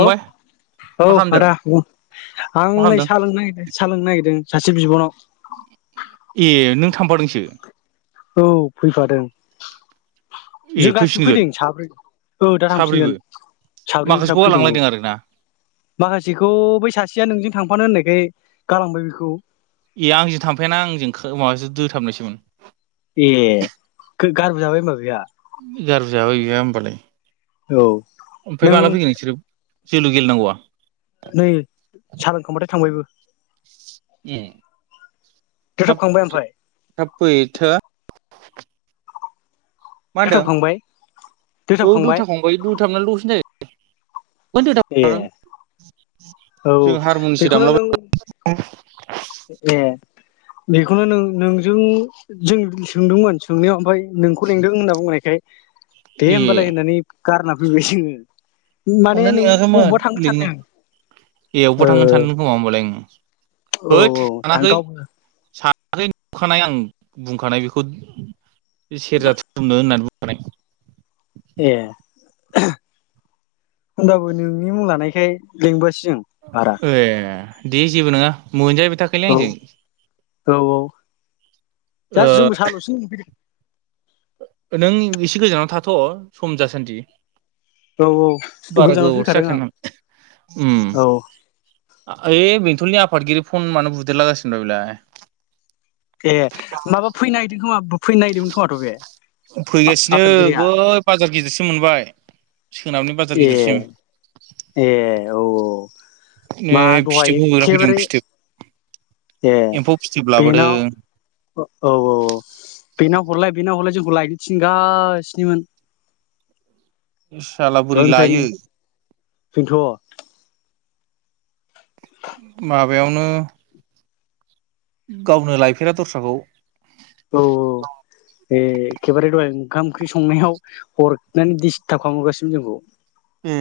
औ मा औ खालामदों आदा आं मा नै खालामदों? साहा लोंनो नागिरदों साहा लोंनो नागिरदों। सासे बिब'नाव ए नों थांफादोंसो औ फैफादों ए जों गासिबो फैफिनगोन फैदों साब्रै औ दा साब्रैबो थांफिनगोन साब्रै थाम माखासेखौ फैदों औ गालांलायदों आरोना माखासेखौ बै सासेया नोंजों थांफानो होननायखाय गालांबाय बेखौ ए आंजों थांफायाना आंजों माबासो दोथाबनायसोमोन ए गारबो जाबाय ओमबा बिहा गारबोजाबय बिहा होमबालाय औ ओमफ्राय नों माला फैगोन नोंसोरो जोलु गेले नांगौआ नै सा लोंखांबायबो थांबायबो ए थाब दोथाबखांबाय ओमफ्राय थाब फै थोआ [inaudible] मा होनदों दोथाबखांबाय औ दोथाबखांबाय दुथा फंबाय दुथा मोन दसेनो जायो ए [unintelligible] औ जों हारमुनिसो बेखौनो नों दामलाबाय ए बेखौनो नों नोंजों जों सोंदोंमोन सोंनायाव ओमफ्राय नोंखौ लिंदों होनना बुंनायखाय दे ए होमबालाय होननानै गारना फैबाय जोङो माने नों लिङाखैमोन अबबा थांनो लिंनो सानदों एयावबो थांनो सानदों खोमा होमबालाय ओ औ होद औ थां सानाखै गावबो साखै नुखानाय आं बुंखानाय बेखौ सेरजा थुमनो होननानै बुं खानाय ए होमबाबो नोंनि मुं लानायखाय लिंबोआसै ए दे जेबो नङा मोनजाहैबाय थाखायलै औ आंजों औ औ दा ओ जोंबो साहाल'सो लोंनो फैदों नों एसे गोजानाव थाथ' सम जासान्दि औ बारा गोजानावसो गोबावथ' फैखादों आं जाखाया उम औ ओइ बेंथलनि आफादगिरि फन मानो बुदेरलागासिनो द बेलाय ए माबा फैनो नागिरदों खोमा फैनो नागिरदोंमोन खोमाथ' बे फैगासिनो आफादगिरिया बै बाजार गिदिरसिम मोनबाय सोनाबनि बाजार ए गिदिरसिम ए औ ने मा दहाय फिथोब बगोरा फैदों एखेबारे फिथोब ए एम्फौ फिथोब लाबोदों बेनाव औ औ बेनाव हरलाय बेना हरलाय जोंखौ लायनो थिनगासिनोमोन सला बोरै लायो फैनोथ' माबायावनो गावनो लायफेरा दस्राखौ औ औ ए खेबारे दहायनो ओंखाम ओंख्रि संनायाव हरनानै डिस्टार्ब खालामहरगासिनो जोंखौ ए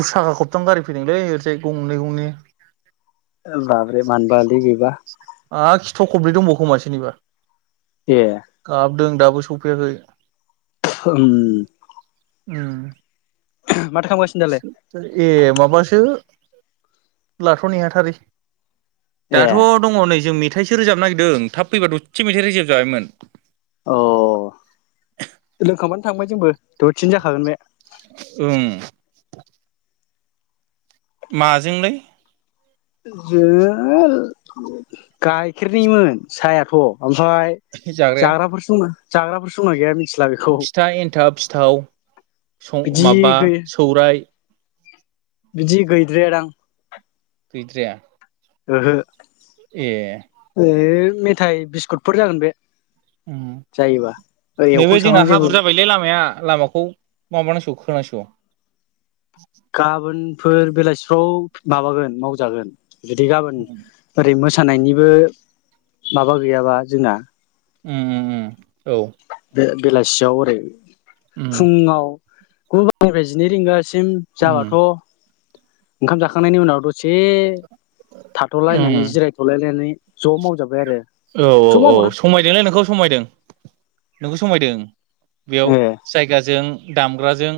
उसाखा खबथाम गारि फैदोंलै ओरजाय गंनै गंनै बाब्रे मानबालि बिबा ह खिथ' खब्रै दंबावखोमा सोरोनिबा ए सदों दाबो सफैयाखै उम उम दालाय ए माबासो लाथ'नो नेहाथारि दाथ' ए दङ नै जों मेथाइसो रोजाबनो नागिरदों थाब फैबाथ' दसे मेथाइ रोजाबजाबायमोन अ लोंखांबानो थांबाय जोंबो दथसेनो जाखागोन बे। [inaudible] माजोंलै। जोङो गाइखेरनिमोन साहायाथ'। ओमफ्राय जाग्राया जाग्राफोरसो दंना जाग्राफोरसो दंना गैया मिथ फिथा एन्थाब फिथाव बिदि माबा गै सौराय। बिदि गैद्राया दां। गैद्राया। ओहो। एह। ओ मेथाइ बिस्कुटफोर जागोन बे। उम। जायोबा ओरै एवखां नैबे जोंना सावखां जेबो हाब्रु जाबायलै लामाया लामाखौ माबानांसिगौ खोनांसिगौ। दं। गाबोनफोर बेलासिफ्राव माबागोन मावजागोन। जुदि गाबोन ओरै मोसानायनिबो माबा गैयाबा जोंना। उउ उम उम औ। बे बेलासियाव ओरै उम फुङाव गु बाजि निफ्राय जिनै रिंगा दासिम उम जाबाथ' ओंखाम जाखांनायनि उनाव दस एसे थाथ'लायनानै उम जिरायथ'लायनानै ज' मावजाबाय आरो। औ औ ज' औ मावबाथ' समायदोंलै नोंखौ समायदों नोंखौ समायदों। बेयाव ए जायगाजों दामग्राजों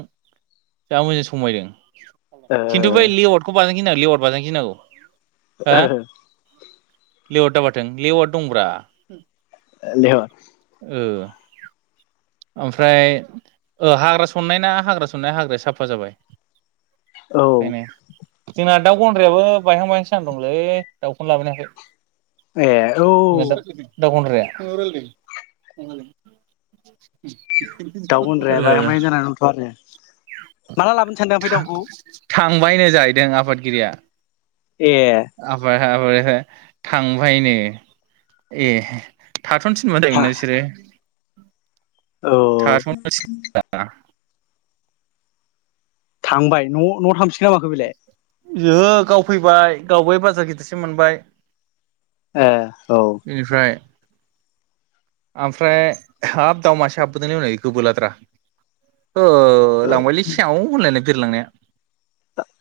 जा मोजां समायदों। ओ खिन्थु बै लेवारटखौ बाजां गिनां लिवारट बाजानोगिनांगौ। ओह। लेवाट दाबाथों लेवाट दंब्रा। देहर ओ ओमफ्राय ओ हाग्रा सननाय ना हाग्रा सननाया हाग्राया साफा जाबाय। औ बेनो जोंना दाउ गन्द्रायाबो बायहां बायहांसो जाना दंलै दाउखौनो लाबोनो हायाखै। ए औ [unintelligible] दाउ गन्द्राया दाउ गनद्राया बायहां ओ बायहां जाना‌ दंथ' आरो माला लाबोनो सानदों ओमफाय दाउखौ? थांबायनो जाहैदों आफादगिरिया ए [unintelligible] थांबायनो ए थाथ'नो थिन [unintelligible] हा ना बिसोरो औ थाथ'नो थिना थांबाय न-न'आव थांफिनखोना माखो बेलाय? ओहो गाव फैबाय गाव बै बाजार गिदिरसिम मोनबाय। एह। बेनिफ्राय आमफ्राय हाब दाउ मासे हाबबोदोंलै हनै गोबोरलाद्रा हो लांबायलै सेव होनलायनाय बिरलांनाया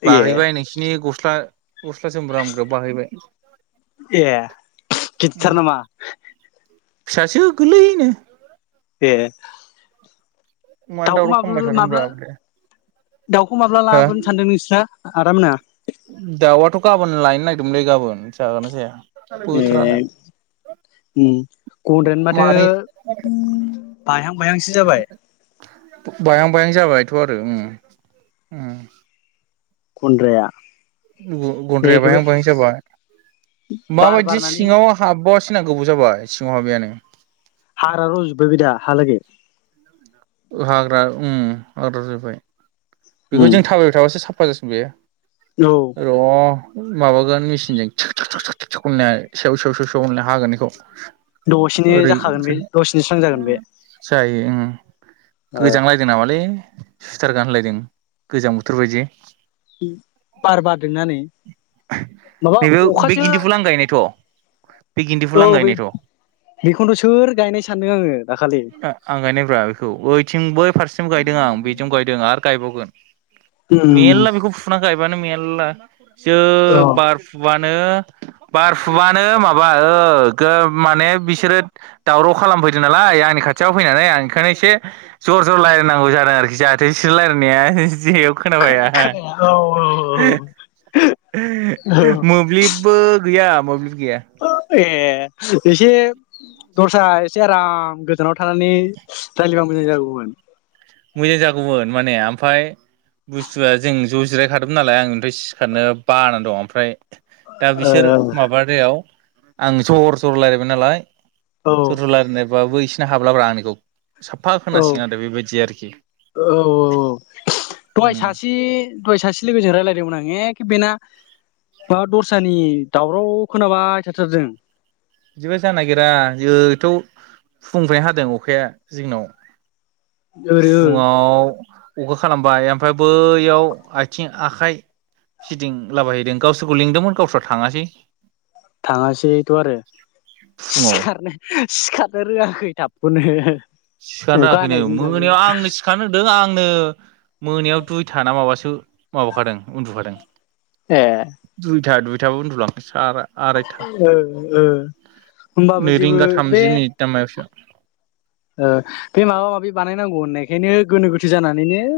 ए बाहैबाय नोंसिनि गस्ला-गस्ला जोमब्रामग्रायाव बाहैबाय। ए गिदिर थार नामा? फिसासो गोरलैनो ए मानो दाउखौ दावराव खालामबाय माबोल माब्ला थादोंब्रा बे दाउखौ माब्ला हो लाबोनो सानदों नोंस्रा? आदामोना दाउआथ' गाबोन लायनो नागिरदोंमोनलै गाबोन जागोना जाया ए बोथोरानो उम गन्द्रायानो मानै माथो बायहां बायहांसो जाबाय। बायहां बायहां जाबायथ' आरो उम उम गन्दद्राया गन्द्राया बायहां बायहां जाबाय बार माबायदि बारनानै सिङाव हाबबा सिना गोबाव जाबाय सिङाव हाबियानो हाग्रा रज'जोबबाय बेदा हालागै हाग्रा उम रज'बाय बेखौ उम जों थाबायबाय थाबासो साफा जासिगोन बेयो औ र' माबागोन मेसिनजों [unintelligible] सेव सेव सेव सेव होननाय हागोन बेखौ दसेनो ओरै जाखागोन बे दसेनो स्रां जागोन बे [unintelligible] जायो उम ओ गोजांलायदो नामालै सुइटार गानलायदों गोजां बोथोर बायदि बार बारदोंनानै माबा नैबे बे अखासो गिन्दिफुल आं गायनायथ' बे गिन्दिफुल औ आं बे गायनायथ' बेखौनोथ' सोर गायनाय सानदों आङो दा आं गायनायब्रा बेखौ ओइथिं बै फारसें गायदों आं बेजों गायदों आरो गायबावगोन। उम मेरला बेखौ फुना गायबानो मेलला जो औ बारफुबा नो बारफुबानो माबा ओ गो माने बिसोरो दावराव खालाम फैदों नालाय आंनि खाथियाव फैनानै आं ओंखायनो एसे जर जर रायलायनांगौ जादों आरोखि जाहाथे एसे लायरायनाया दि इयाव खोनाबाया हा खोनाया औ [unintelligible] औ [unintelligible] मोब्लिबबो गैया मोब्लिब गैया। औ ए एसे दस्रा एसे आराम गोजानाव थानानै जायलिबा मोजां जागौमोन। मोजां जागौमोन माने आमफाय बुस्थुआ जों ज' जिरायखादोंमोन नालाय आं ओमफ्राय सिखारनो बानानै दं ओमफ्राय दा ओ बिसोर माबानायायाव आं जर जर लायरायबाय नालाय औ जर जर लायरायनायबाबो इसोरना हाब्लाब्रा आंनिखौ साफा खोनासिगोन आरो बेबायदि आरो ओ औ औ दहाय बिदिबा सासे दहाय सासे लोगोजों रायलायदोंमोन आं एक बेना माबा दस्रानि दावराव खोनाबाय थाथारदों बिदिबा जानो नागिरा जोंथ' फुंनिफ्रायनो हादों अखाया जोंनाव। ओरै फुङाव अखा खालामबाय ओमफ्राय बैयाव आथिं आखाइ फिदिंलाबायहैदों गावसोरखौ लिंदोंमोन गावस्रा थाङासै। थाङासै थ' आरो फुङाव सिखारनो सिखारनो रोङाखै थाबखौनो। सिखारनो अखा होआखैनो हानायजों जाबजों मोनायाव आंनो सिखारनो रोंदों आं आंनो मोनायाव दुइथा ना माबासो माबाखादों उन्दुखादों। ए दुइथा दुइथायाव उन्दुलांदोंसो आराइ आराइथा ओ ओ होमबाबो नै जेबो रिंगा थामजि बे मिनिट ना मायावसो ओ बे माबा माबि बानायनांगौ होननाय खायनो गोनो गोथो जानानैनो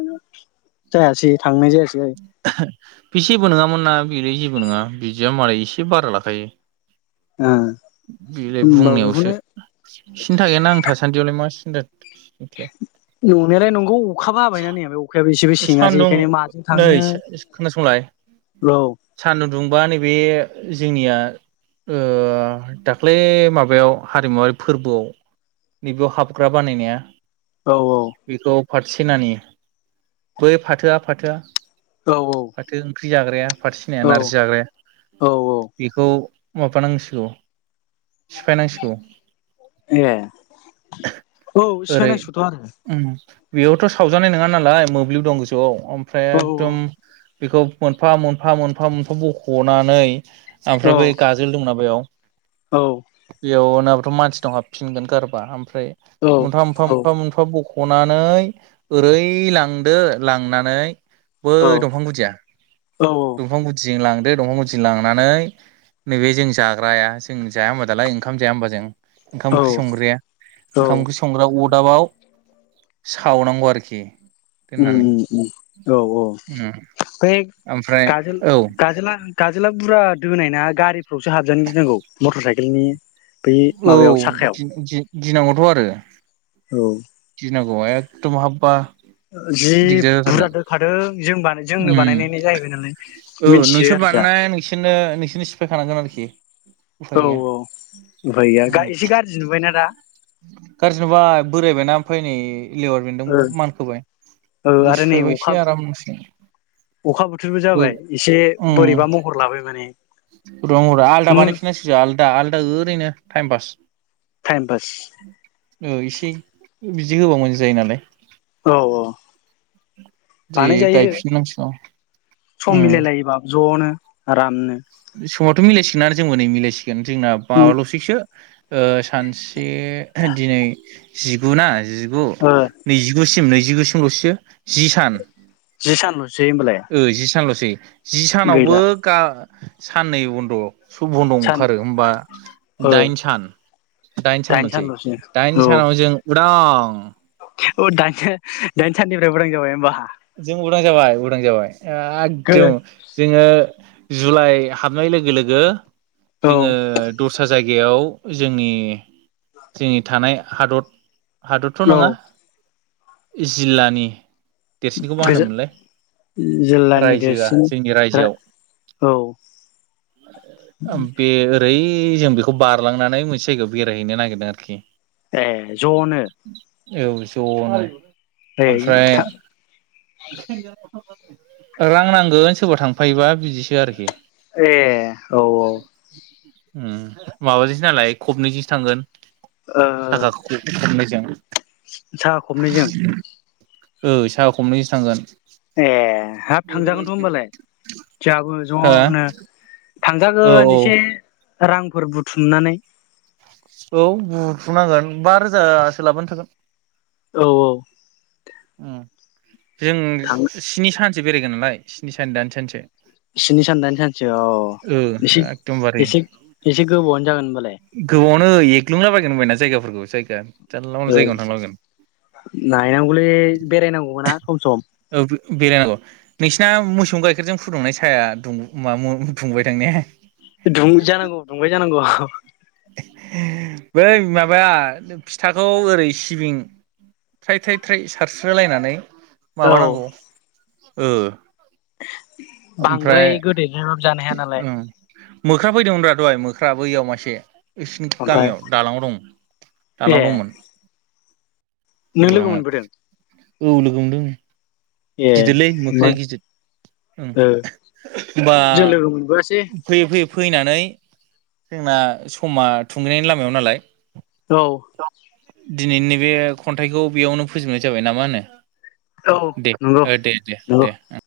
जायासै थांनाय जायासै बि जेबो नङामोन ना बिलाय जेबो नङा बिदिया मालाय एसे बारा लाखायो। ओ बेलाय होमबा बुंनायावसो बेखौनो सिन्था गैयाना आं थासान्दियावलाय मा सि [inaudible] नंनायालाय नंगौ अखाबो हाबायना नै अखायाबो एसेबो सेङासै सान्दुं बेखायनो माजों नै थांनो खोनासंलाय औ सान्दुं दुंबा नैबे जोंनिया ओ दाख्लै माबायाव हारिमुवारि फोरबोआव नै बेयाव हाबग्रा बानायनाया औ औ। बेखौ फाथो सेनानि बै फाथोआ फाथोआ औ फाथो ओंख्रि जाग्राया फाथो सेनाया औ नारजि जाग्राया औ औ बेखौ माबानांसिगौ सिफायनांसिगौ। ए औ ओरै सिफायनांसिगौथ' आरो उम। बेयावथ' सावजानाय नोङा नालाय मोब्लिब दं गोजौआव ओमफ्राय औ एकदम बेखौ मोनफा मोनफा मोनफा मोनफा बख'नानै औ आमफ्राय बै गाजोल दंना बेयाव औ बेयाव नोङा बाथ' मानसिनाव हाबफिनगोन गारबा आम फाय औ मोनफा मोनफा मोनफा मोनफा बख'नानै ओरै लां दो लांनानै बै दंफां गुदिया औ दंफां गुदि जों लां दो दंफां गुदि जों लांनानै नैबे जों जाग्राया जों जाया होमबा दालाय ओंखाम जाया होमबा जों ओंखाम औ ओंख्रि संग्राया ओंखाम औ ओंख्रि संग्रा अद दाबाव सावनांगौ आरोखि। उम दोननानै उम उम औ औ। उम बै ओमफ्राय गाजोल औ गाजोला गाजोला बुरजा दोनायना गारिफ्रावसो हाबजानो गिनांगौ मटर साइकेलनि बै माबायाव साखायाव गिनांगौथ' आरो औ नोंगौ एखदम हाब्बा ओ जि बुरजा दोखादों जों बानाय जोंनो बानायनाय जाहैबाय नालाय मिनथियो आर बानायनाया नोंसोरनो नोसोरनो सिफायखानांगोन आरो औ औ उफाय गैया गा एसे गारजि नुबायना दा। गारजि नुबाय बोरायबायना आमफ्राय नै ए लेवार बेन्दों ओ मानखोबाय ओ बेखौ आरो नै सिफायबाय अखा एसे आरामसे अखा बोथोरबो जाबाय एसे बोरैबा महर लाबाय माने रंरा आलदा बानायफिननांसिगोन आलदा आलदा ओरैनो टाइम पास। टाइम पास औ एसे बिदि होबा मोजां‌ जायो नालाय। औ औ। बिदि बानायजायो गायफिननांसिगौ सम उम मिलायलायोबा ज'नो। आरामनो थ' मिलायसिगोना जोंबो नै मिलायसि गोन जोंना माबाल'सैसो ओ सानसे दिनै जिगु ना जिगु ओ नैजिगुसिम नैजिगुसिमल'सैसो जि सान। जि सानल' ओ जि सानल'सै जि सानावबो गैला गा साननै बन्द'। सुब'न सान ओंखारो होमबा ओ दाइन सान। दाइन सान मोनसै सानल'सै औ दाइन सानाव जों उदां। ओ दाइन सान दाइन साननिफ्राय उदां जाबाय होमबा। जों उदां जाबाय उदां जाबाय एकदम जोङो जुलाइ हाबनाय लोगो लोगो औ जोङो दसा जायगायाव जोंनि जोंनि थानाय हादथ हादथ' औ नङा जिल्लानि देरसिनखौ मा होनो गोजो मोनलाय? जिल्लानि रायजोआ देरसिन जोंनि रायजोआव। औ ओम बे ओरै जों बेखौ बारलांनानै मोनसे जायगायाव बेरायहैनो नागिरदों आरोखि। ए ज'नो? औ ज'नो। ए ओमफ्राय था रां नांगोन सोरबा थांफायोबा बिदिसो आरोखि। ए औ औ। उम माबाजोंसो नालाय खबनैजोंसो थांगोन। ओ साखा खब-खबनैजों। ओ साहा खबनैजों साखा खबनै जोंसो थांगोन। ए हाब थांजागोनथ' होमबालाय जोहाबो हो ज'नो। औ थांजागोन औ एसे रांफोर बुथुमनानै। औ बुथुमनांगोन बा रोजासो लाबानो थागोन। औ औ। उम जों थां स्नि सानसो बेरायगोन नालाय, स्नि सान दाइान सानसो। स्नि सान दाइन सानसो औ ओ एसे एकदमबारे एसे एसे गोबावनो जागोन होनबालाय। गोबावनो एग्लुंलाबायगोन होनबायना जायगाफोरखौ जायगा। जानला मोनला ओ जायगायावनो थांलाबायगोन नायनांगौलै बेरायनांगौबोना सम सम। औ बेरायनांगौ नोंसिना मोसौनि गाइखेरजों फुदुंनाय साया दुं मा म दुंबाय दां ने? दुं जानांगौ दुंबाय जानांगौ। बै माबाया जों फिथाखौ ओरै सिबिं थ्राय थ्राय थ्राय सारस्रोलायनानै औ माबानांगौ ओ ओमफ्राय बांद्राय गोदै थारबाबो जानो हाया नालाय। ओं मोख्रा फैदोंमोनब्रा दहाय मोख्रा बैयाव मासे। इसिनि ओमफ्राय गामियाव दालां आव दं दाला ए आव दंमोन। नों लोगो दलाङाव मोनबोदों? औ लोगो मोनदों ए गिदिरलै मोख्राया गिदिर। उम ओ होमबा जों लोगो मोनबोआसै फैयै फैयै फैनानै जोंना समा थुंगेनायनि लामायाव नालाय। औ। दिनै नैबे खन्थाइखौ बेयावनो फोजोबनाय जाबाय नामा होनो औ दे। नंगौ ओ दे दे नंगौ दे ओं।